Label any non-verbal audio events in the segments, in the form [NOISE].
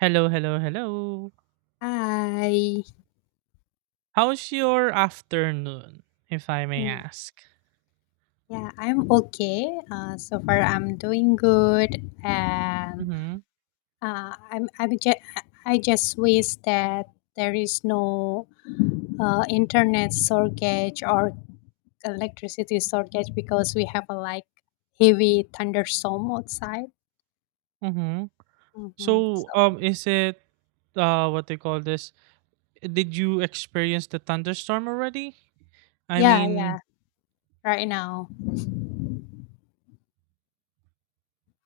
Hello, hello, hello. Hi. How's your afternoon, if I may Mm, ask? Yeah, I'm okay. So far, I'm doing good, and Mm-hmm. uh, I'm I'm ju- I just wish that there is no internet shortage or electricity shortage, because we have a like heavy thunderstorm outside. Mm-hmm. hmm So, So um, is it uh what they call this? Did you experience the thunderstorm already? I yeah, mean, yeah, right now.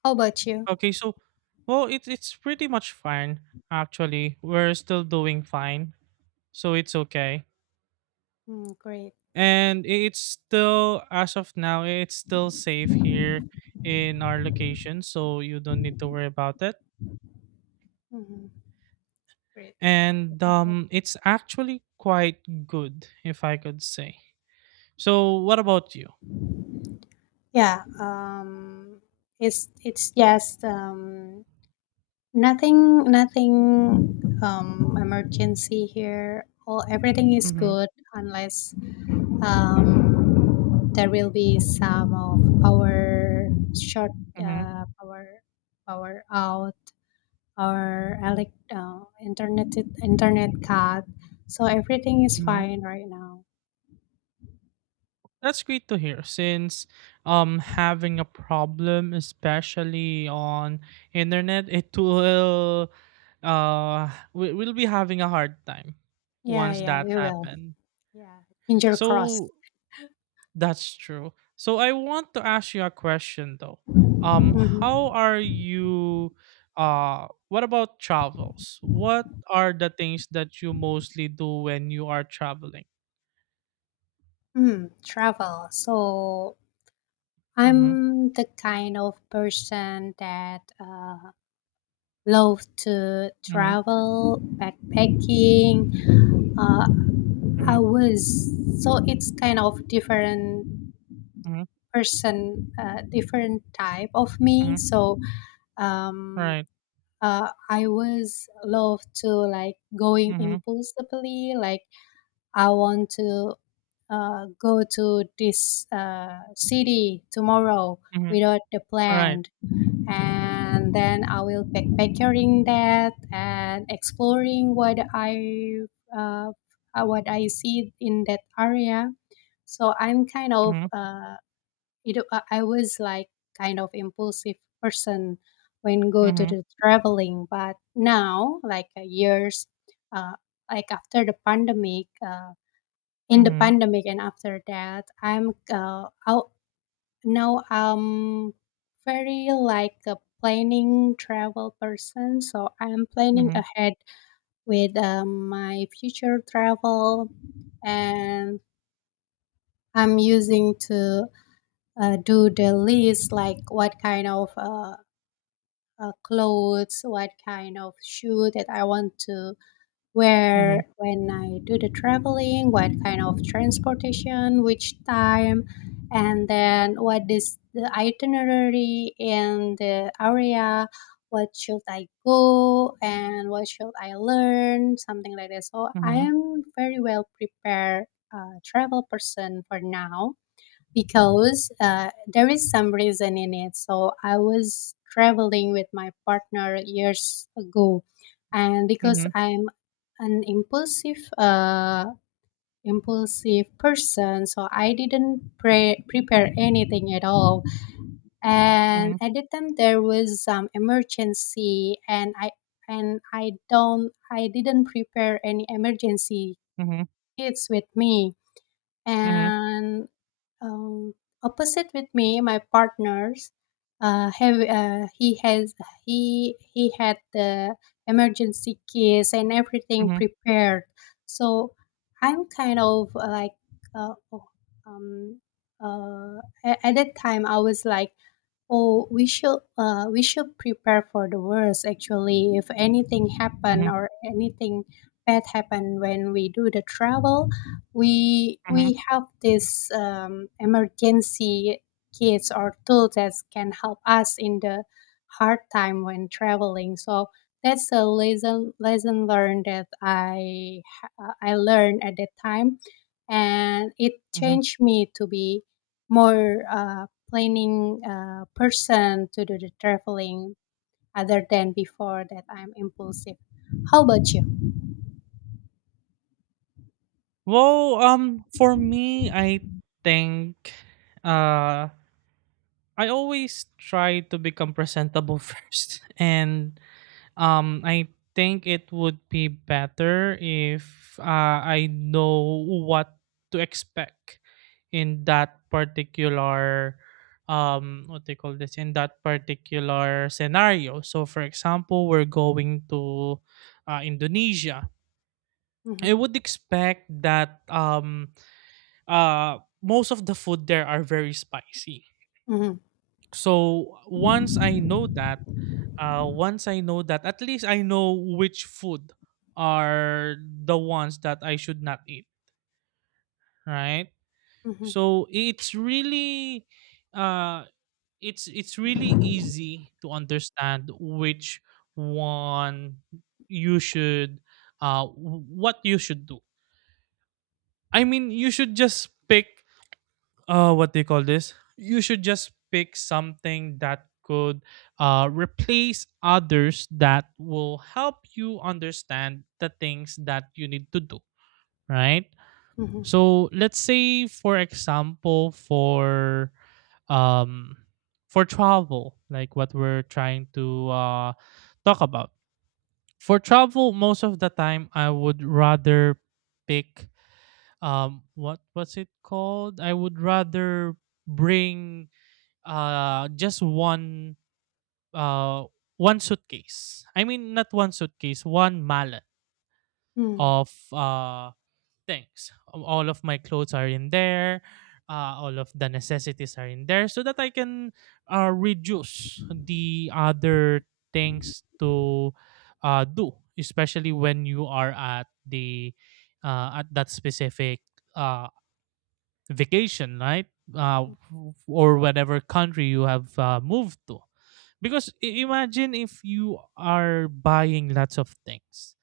How about you? okay, so it's pretty much fine actually. We're still doing fine, so it's okay. Mm, great. It's still as of now, it's still safe here in our location, so you don't need to worry about it. Hmm. Great. And it's actually quite good, if I could say. So, what about you? Yeah. It's just nothing, emergency here. All everything is Mm-hmm, good, unless um, there will be some of power short, mm-hmm, power out, or elect internet cut. So everything is mm-hmm. fine right now. That's great to hear. Since Having a problem, especially on internet, it will we will be having a hard time Yeah, once yeah, that we will. happened. Yeah, finger crossed. So, that's true. So I want to ask you a question though. How hmm are you what about travels? What are the things that you mostly do when you are traveling? travel. So Mhm. I'm the kind of person that love to Mhm. travel, backpacking. Uh, I Mhm. was So it's kind of different Mhm. person, different type of me. Mhm. So um, Right. I was love to like going Mhm. impulsively. Like, I want to go to this city tomorrow Mhm. without the Right. plan, and then I will backpacking that, and exploring uh, what I see in that area. So I'm kind of Mhm. I was like kind of impulsive person when go to Mhm. the traveling, but now like years, uh, like after the pandemic. In the Mhm. pandemic, and after that no, I'm very like a planning travel person, so I'm planning ahead with my future travel, and I'm using to do the list, like what kind of clothes, what kind of shoe that I want to, Mhm. where, when I do the traveling, what kind of transportation, which time, and then what is the itinerary in the area, what should I go, and what should I learn, something like that. So I Mhm. am very well prepared travel person for now, because there is some reason in it. So I was traveling with my partner years ago, and because Mhm. I'm an impulsive person, so I didn't prepare anything at all. And Mhm. at the time, there was some emergency, and I don't, I didn't prepare any emergency Mhm. kits with me. Mhm. And um, opposite with me, my partners have he had the emergency case, and everything Mhm. prepared. So I'm kind of uh, oh, um, uh, at that time I was like, oh, we should prepare for the worst, actually, if anything happen, Mhm. or anything bad happen when we do the travel, we Mhm. Mhm. have this emergency kits or tools that can help us in the hard time when traveling. So that's a lesson learned, that I learned at that time, and it Mhm. changed me to be more planning person to do the traveling, other than before that I'm impulsive. How about you? For me think uh I always try to become presentable [LAUGHS] first, and I think it would be better if I know what to expect in that particular what they call this in that particular scenario. So, for example, we're going to Indonesia. Hmm. I would expect that most of the food there are very spicy. Hmm. So once I know that, once I know that, at least I know which food are the ones that I should not eat, right? Hmm. So it's really, uh, it's really easy to understand which one you should, what you should do. I mean, you should just pick what they call this you should just pick something that could replace others that will help you understand the things that you need to do, right? Hmm. So let's say, for example, um for travel, like what we're trying to talk about. For travel, most of the time I would rather pick, what was it called I would rather bring just uh one suitcase. I mean, not one suitcase, one mallet Hmm. of things. All of my clothes are in there. All of the necessities are in there so that I can reduce the other things to do, especially when you are at the at that specific uh, vacation, right? Uh, or whatever country you have moved to. Because imagine if you are buying lots of things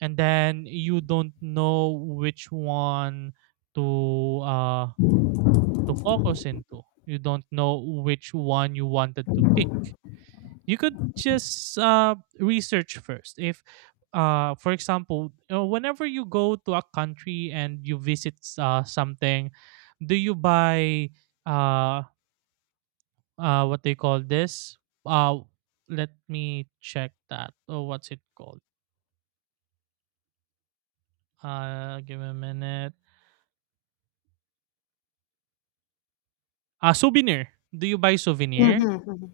and then you don't know which one to uh to focus into. You don't know which one you wanted to pick. You could just research first if for example whenever you go to a country and you visit something, do you buy uh, what they call this uh, let me check that. Oh, what's it called? Give me a minute. A souvenir. Do you buy Mhm, souvenir, mhm,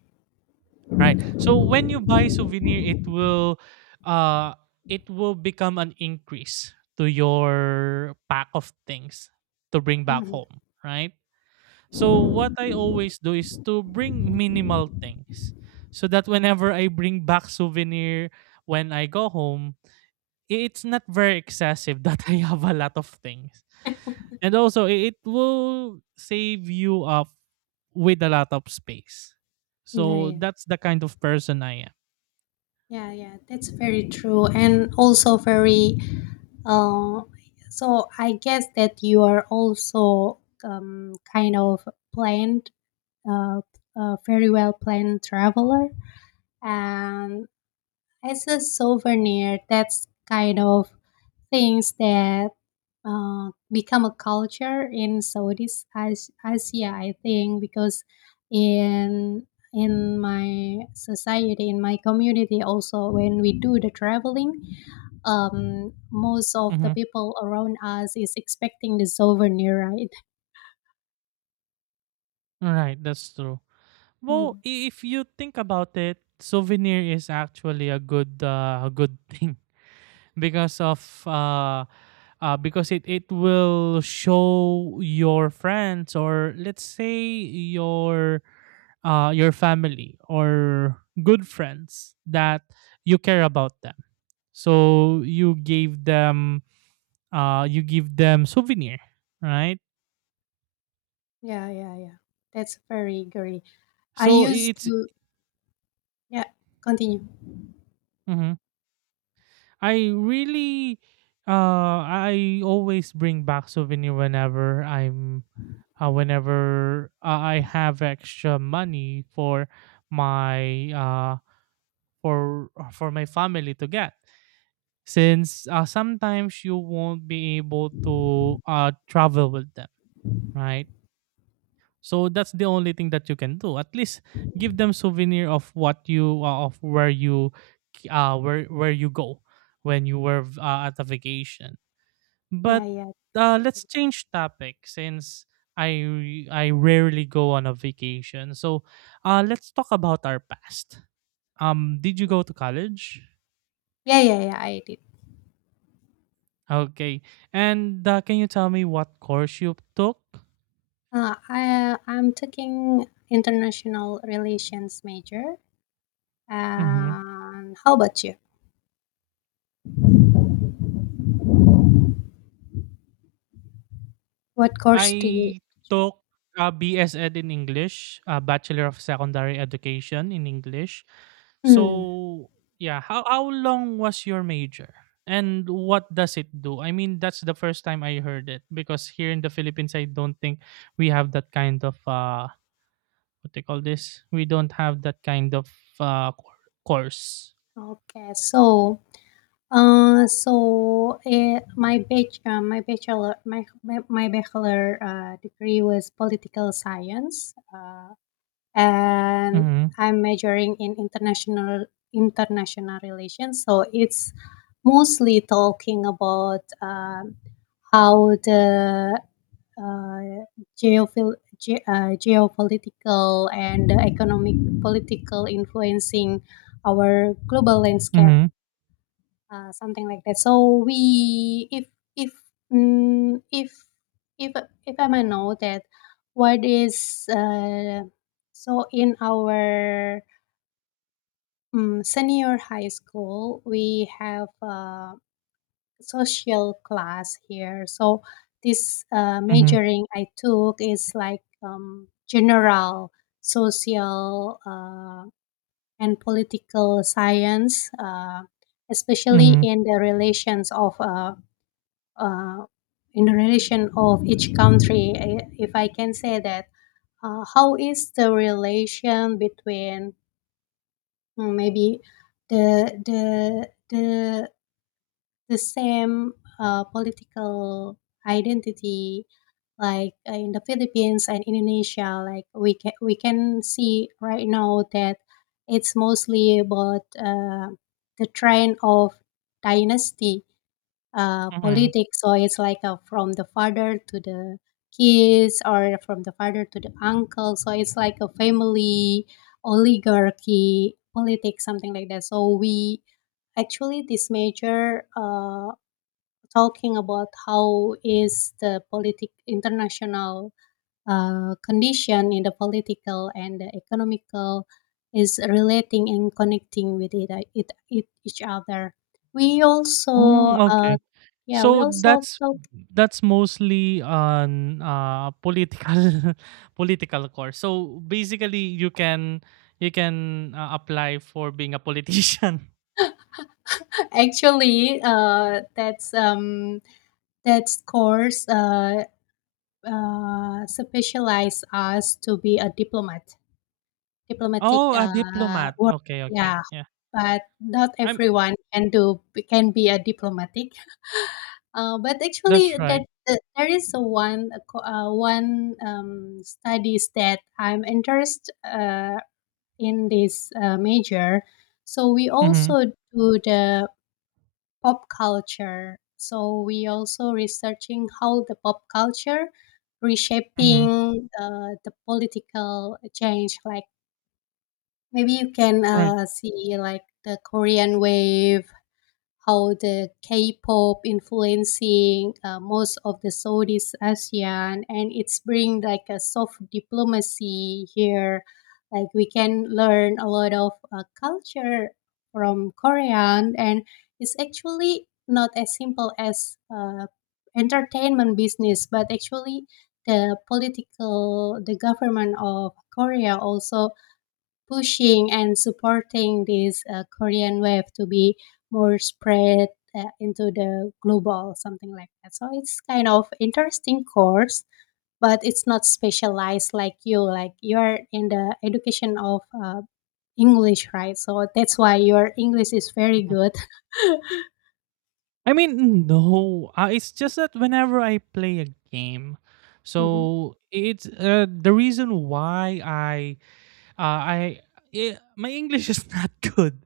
right? So when you buy souvenir, uh it will become an increase to your pack of things to bring back mhm. home, right? So what I always do is to bring minimal things so that whenever I bring back souvenir when I go home, it's not very excessive [LAUGHS] that I have a lot of things. And also, it will save you up with a lot of space. Yeah, So yeah, that's the kind of person I am. yeah, yeah. That's very true, and also very. Uh, so I guess that you are also kind of planned, uh, a very well planned traveler, and as a souvenir, that's kind of things that become a culture in Southeast Asia, I think, because in in my society, in my community, also when we do the traveling, most of the Mm-hmm. people around us is expecting the souvenir, right? Right, that's true. Well, Mm. If you think about it, souvenir is actually a good [LAUGHS] thing because of because it will show your friends, or let's say your your family or good friends, that you care about them. Mhm. So you gave them you give them souvenir, right? Yeah, yeah, yeah. That's very great. I So used it's to Yeah. Continue. mhm. I really I always bring back souvenir whenever I'm whenever I have extra money my uh for my family to get, since sometimes you won't be able to travel with them, right? So that's the only thing that you can do, at least give them souvenir of what you of where you where you go when you were at a vacation. Yeah, But yeah. Let's change topic since I rarely go on a vacation. So let's talk about our past. Did you go to college? Yeah, yeah, yeah. I did. Okay, and can you tell me what course you took? I'm taking international relations major. Mm-hmm. And how about you? What course do you? I took a BS Ed in English, a Bachelor of Secondary Education in English. Hmm. So, yeah, how long was your major? And what does it do? I mean, that's the first time I heard it because here in the Philippines, I don't think we have that kind of what they call this. We don't have that kind of course. Okay. So, my bachelor, my bachelor degree was political science. And Mhm. I'm majoring in international relations. So it's mostly talking about how the uh, geopolitical and economic political influencing our global landscape, Mhm. Something like that. So we, if mm, if if I may know, that what is so in our senior high school we have a social class here. So this Mhm. majoring I took is like general social and political science. Especially Mhm. in the relations of uh, Indonesian of each country, if I can say that, how is the relation between, maybe, the the the the same political identity, like in the Philippines and Indonesia, like we can see right now that it's mostly about the trend of dynasty Mhm. politics. So it's like from the father to the kids, or from the father to the uncle. So it's like a family oligarchy politics, something like that. So we actually this major talking about how is the politic international condition in the political and the economical is relating and connecting with it each other. We also, Mm, okay. yeah, we So also talk. that's mostly on political [LAUGHS] political course. So basically, you can apply for being a politician. [LAUGHS] [LAUGHS] Actually, that's course specialize us to be a diplomat, diplomatic Oh, a diplomat. work. Okay, okay, Yeah, yeah. but not I'm. everyone can do can be a diplomatic. But actually, That's right. that there is a one studies that I'm interested in this major. So we Mm-hmm. also do the pop culture. So we also researching how the pop culture Mm-hmm. reshaping the political change. Like, maybe you can Right. See, like the Korean wave, how the K-pop influencing most of the Southeast ASEAN, and it's bring like a soft diplomacy here. Like, we can learn a lot of culture from Korean, and it's actually not as simple as entertainment business, but actually the political, the government of Korea also pushing and supporting this Korean wave to be more spread into the global, something like that. So it's kind of interesting course, but it's not specialized like you. Like, you're in the education of English, right? So that's why your English is very Mhm. good. [LAUGHS] I mean, no. It's just that whenever I play a game, Hmm. so it's the reason why uh, I my English is not [LAUGHS] good,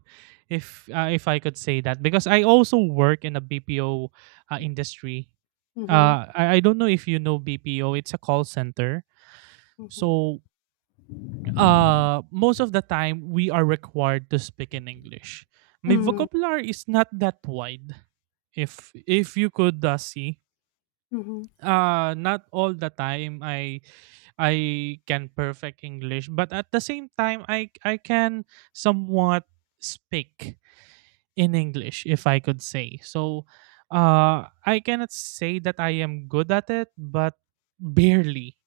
if I could say that, because I also work in a BPO industry. Hmm. I don't know if you know BPO. It's a call center. Hmm. So most of the time we are required to speak in English. My Mm, vocabulary is not that wide. If you could see, mhm, not all the time I can perfect English, but at the same time, I can somewhat speak in English, if I could say. So, I cannot say that I am good at it, but barely.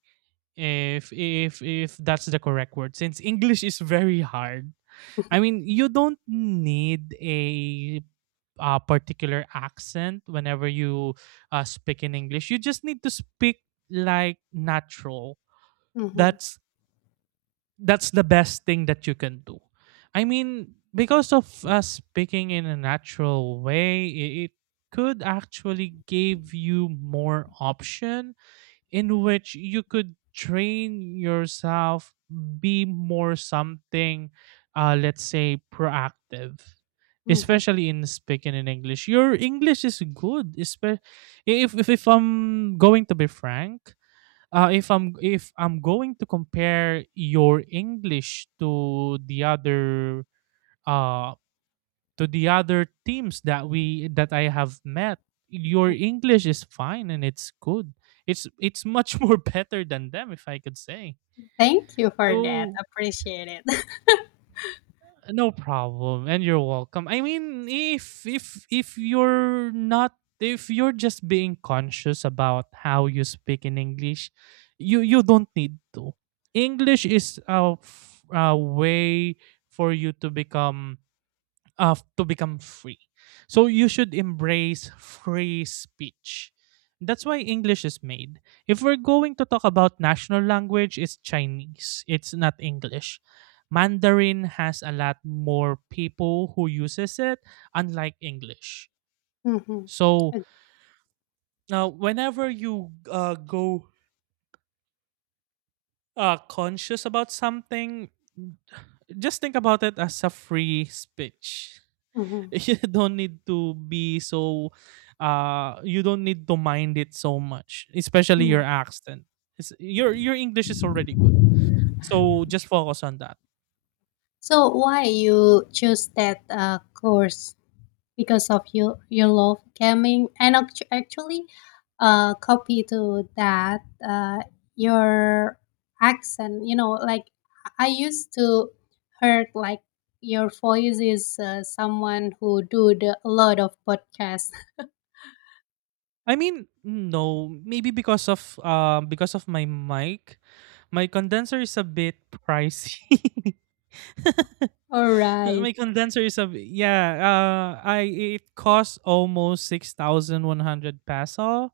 If if that's the correct word, since English is very hard. I mean, you don't need a particular accent whenever you speak in English. You just need to speak like natural. mhm, That's that's the best thing that you can do. I mean, because of us speaking in a natural way, it could actually give you more option in which you could train yourself, be more something, let's say proactive, mhm, especially in speaking in English. Your English is good, if if I'm going to be frank. If I'm going to compare your English uh to the other teams that we that I have met, your mhm. English is fine and it's good. It's much [LAUGHS] more better than them, if I could say. Thank you for that. So Appreciate it. [LAUGHS] no problem, and you're welcome. I mean, if if you're not, if you're just being conscious about how you speak in English, you don't need to. English is a, a way for you to become to become free. So you should embrace free speech. That's why English is made. If we're going to talk about national language, it's Chinese. It's not English. Mandarin has a lot more people who uses it, unlike English. Mhm. So Ag- now, whenever you go conscious about something, just think about it as a free speech. [LAUGHS] mhm, You don't need to be so you don't need to mind it so much, especially mhm. your accent. It's, your English is already good, so just focus on that. So why you choose that course? Because of you love gaming, and actually, copy to that, uh, your accent. You know, like, I used to heard like your voice is someone who do a lot of podcasts. I mean, no, maybe because of my mic, my condenser is a bit pricey. [LAUGHS] All [LAUGHS] right, My condenser is a yeah. I it costs almost 6,100 peso.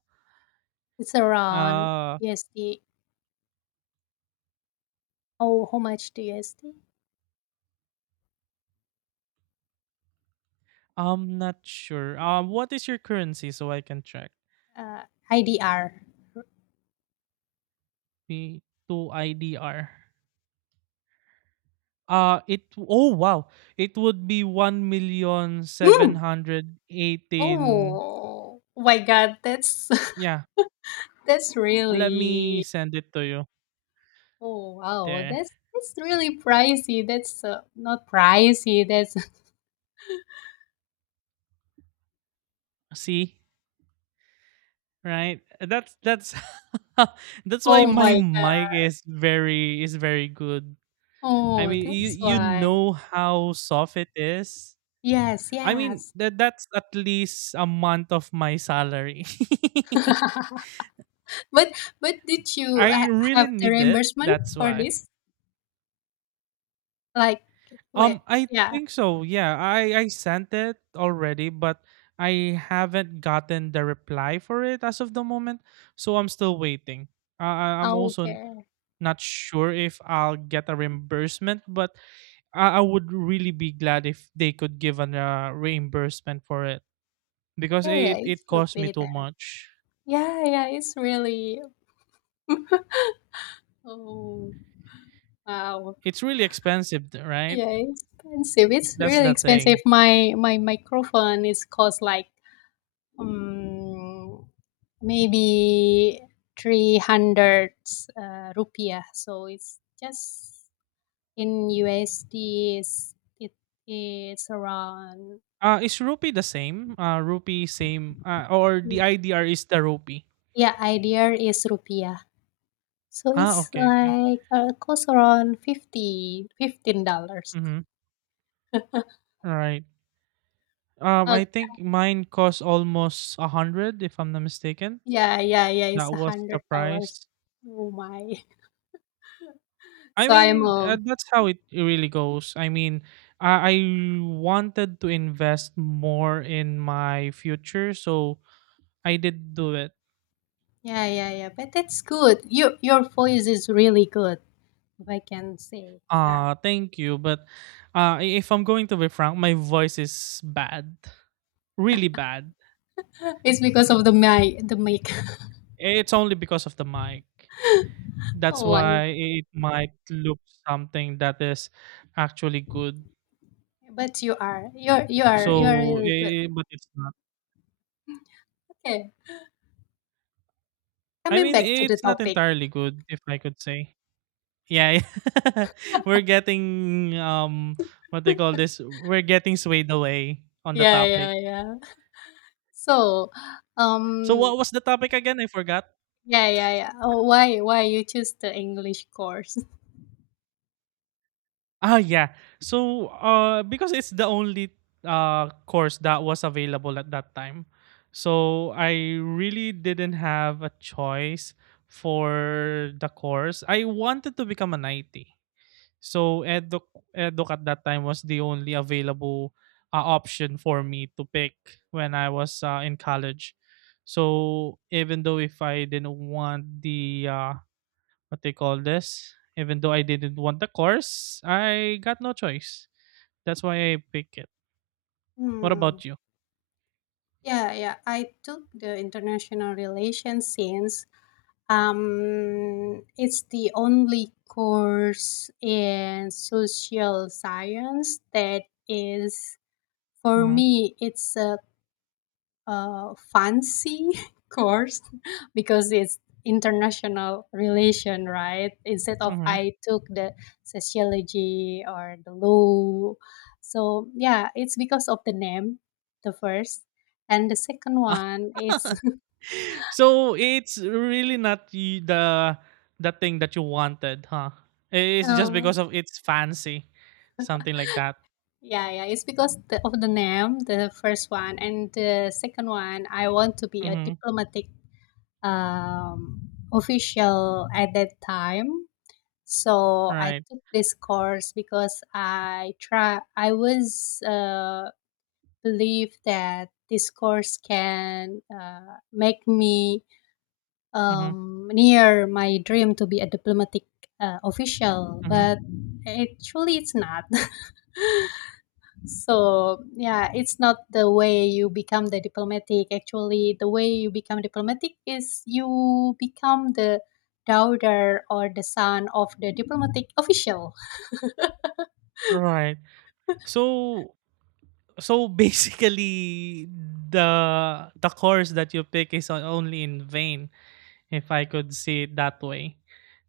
it's around Uh, USD. Oh, how much do USD? I'm not sure. What is your currency so I can check? Uh, IDR. P two IDR. It oh wow, it would be one million seven Hmm. hundred eighteen. Oh, my God, that's— [LAUGHS] Yeah, that's let me really— send it to you. oh wow, There. that's really pricey. That's not pricey. That's— [LAUGHS] See? Right? That's [LAUGHS] that's why oh my my God. mic is very good. I Oh, mean, you that's you why. know how soft it is. Yes, I mean, yes. that that's at least a month of my salary. [LAUGHS] But but did [LAUGHS] you I ha really have the need it. reimbursement That's for why. this? Like, wait, I yeah. think so. Yeah, I sent it already, but I haven't gotten the reply for it as of the moment. So I'm still waiting. I'm Oh, also okay. not sure if I'll get a reimbursement, but I would really be glad if they could give an reimbursement for it, because Yeah, yeah, it it it should cost me be too there. much. Yeah, yeah, it's really— [LAUGHS] Oh, wow. It's really expensive, right? Yeah, it's expensive. It's That's really the expensive. thing. My microphone is cost like um, maybe 300 rupiah, so it's just in usd, is it? Is around— Is rupee the same? Rupee same. Or the IDR is the rupee. yeah, idea is rupiah, so Ah, it's okay, okay. like cost around 50 15 dollars. Mm-hmm. [LAUGHS] All right. Uh, I think mine cost almost 100, if I'm not mistaken. yeah, yeah, yeah, it's That a was hundred the dollars price. Oh my. [LAUGHS] I So I'm mean, that's how it really goes. I mean, I wanted to invest more in my future, so I did do it. yeah, yeah, yeah. But that's good, your voice is really good, if I can say that. Uh, thank you. But if I'm going to be frank, my voice is bad. Really bad. [GASPS] [LAUGHS] It's because of the my the mic. [LAUGHS] It's only because of the mic. That's Oh my. why it might look something that is actually good. But you are. You are So, really good. But it's not. Okay. I Coming mean, back to the it's not topic. entirely good, if I could say. Yeah, yeah. [LAUGHS] we're getting what they call this. We're getting swayed away on the Yeah, yeah, topic. yeah. So So um what was the topic again? I forgot. yeah, yeah, yeah. Oh, why you choose the English course? [LAUGHS] Ah, yeah. So because it's the only course that was available at that time. So I really didn't have a choice for the course. I wanted to become an IT. So eduk at that time was the only available, option for me to pick when I was, in college. So even though if I didn't want the, what they call this, even though I didn't want the course, I got no choice. That's why I pick it. What Hmm. about you? Yeah, yeah. I took the international relations, since it's the only course in social science that is— for hmm me, it's a fancy [LAUGHS] course, because it's international relation, right? Instead of hmm I took the sociology or the law. So, yeah, it's because of the name, the first, and the second one, it's— [LAUGHS] So it's really not y- the thing that you wanted, huh? [LAUGHS] It's just uh, because of it's fancy, something like that. yeah, yeah, it's because of the name, the first one, and the second one, I want to be a hmm diplomatic um, official at that time. So I Right. took this course because I was believe that this course can make me hmm near my dream to be a diplomatic official, hmm but actually it's not. [LAUGHS] So, yeah, it's not the way you become the diplomatic. Actually, the way you become diplomatic is you become the daughter or the son of the diplomatic official. Right. [LAUGHS] So so basically the the course that you pick is only in vain, if I could see it that way,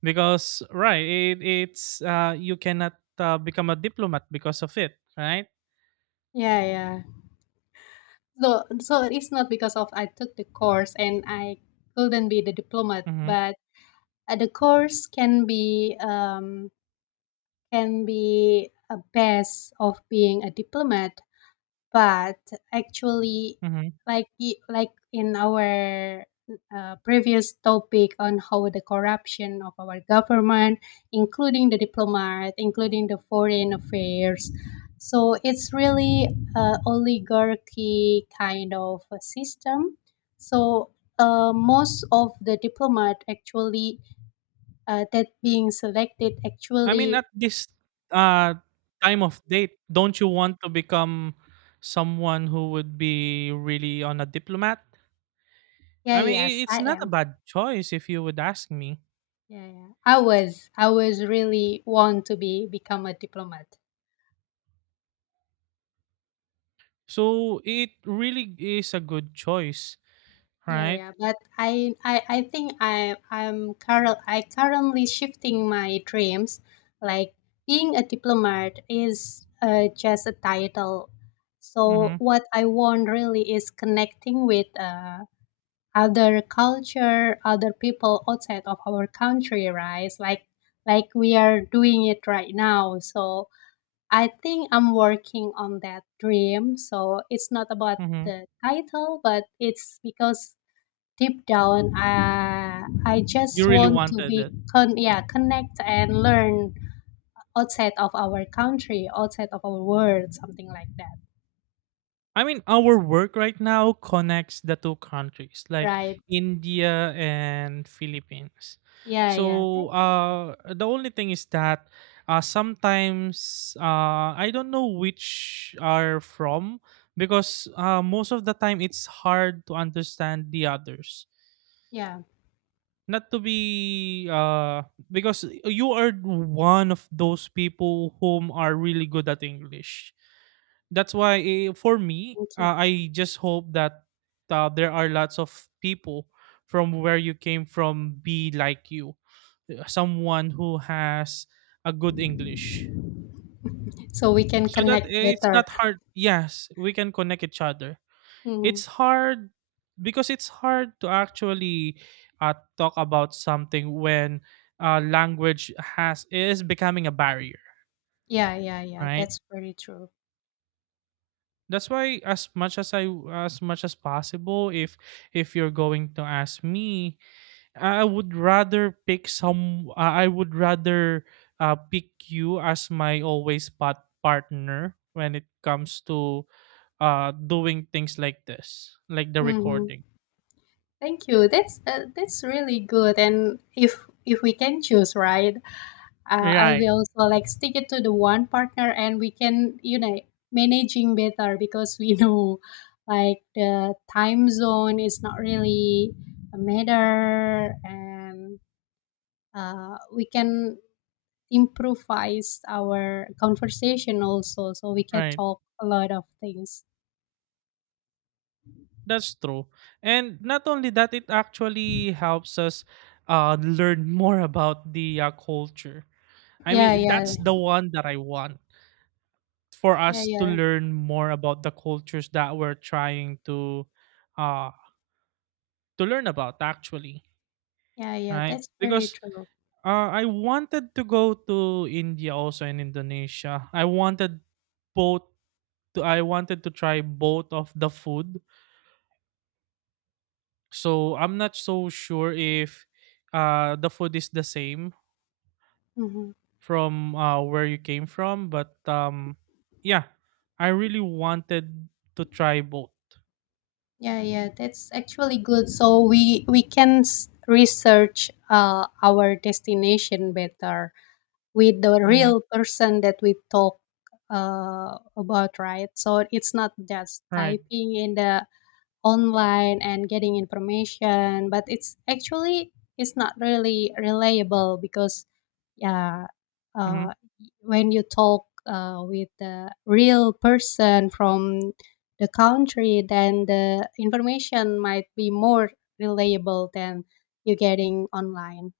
because, right, it, it's you cannot, become a diplomat because of it, right? Yeah, yeah. So it's not because of I took the course and I couldn't be the diplomat, Mm-hmm. but the course can be a best of being a diplomat, but actually, Mm-hmm. Like in our previous topic on how the corruption of our government, including the diplomat, including the foreign affairs. So it's really a oligarchy kind of a system. So most of the diplomat actually that being selected I mean, actually— at this, uh, time of date, don't you want to become someone who would be really on a diplomat? yeah, I mean, yes, it's I not a am. bad choice if you would ask me. Yeah, yeah, I was really want to be become a diplomat. So it really is a good choice. Yeah, Right? yeah, but I think I currently shifting my dreams, like being a diplomat is just a title, so Mhm, what I want really is connecting with other culture, other people outside of our country, right? Like we are doing it right now. So I think I'm working on that dream. So it's not about mhm. the title, but it's because deep down I just You really want to wanted be it. Yeah, connect and learn outside of our country, outside of our world, something like that, I mean, our work right now connects the two countries, like right? India and Philippines. Yeah, yeah, So, that's right. The only thing is that, sometimes, I don't know which are from, because, most of the time it's hard to understand the others. Yeah, Not to be, because you are one of those people whom are really good at English. That's why, for me, thank you. I just hope that, there are lots of people from where you came from be like you, someone who has a good English So we can so that, connect it's better. not hard. Yes, we can connect each other. It's [LAUGHS] hard because it's hard to actually, talk about something when, language has is becoming a barrier, Yeah, yeah, yeah. right? That's very true. That's why, as much as I, as much as possible, if you're going to ask me, I would rather, pick you as my always partner when it comes to, doing things like this, like the Hmm. recording. Thank you. That's really good. And if we can choose, right, I Right. will also like stick it to the one partner, and we can, managing better, because we [LAUGHS] know, like the time zone is not really a matter, and we can improvise our conversation also, so we can Right, talk a lot of things. that's true. And not only that, it actually helps us, learn more about the, culture. I Yeah, mean, yeah, that's the one that I want, for yeah, us to yeah. learn more about the cultures that we're trying to, uh learn about, actually. Yeah, yeah, Right, that's very because, true. I wanted to go to India, also in Indonesia I wanted, both, I wanted to try both of the food. So I'm not so sure if, the food is the same Hmm. from, where you came from, but yeah, I really wanted to try both. Yeah, yeah, that's actually good. So we can research our destination better, with the hmm real person that we talk about, right? So it's not just right. typing in the online and getting information, but it's not really reliable, because— yeah, uh, Mhm. when you talk with the real person from the country, then the information might be more reliable than you getting online.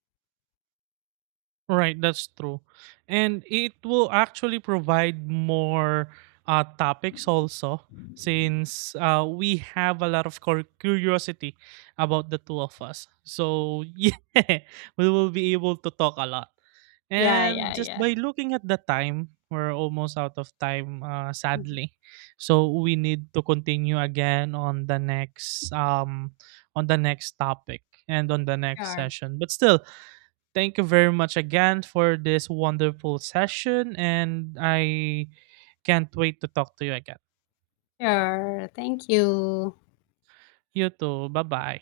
Right, that's true. And it will actually provide more, topics also, since, we have a lot of curiosity about the two of us. So, [LAUGHS] yeah, we will be able to talk a lot. Yeah, And yeah, just yeah. by looking at the time, we're almost out of time, Mhm. sadly. So we need to continue again on the next topic and on the next Sure. session. But still, thank you very much again for this wonderful session, and I can't wait to talk to you again. Sure, thank you. You too. Bye bye.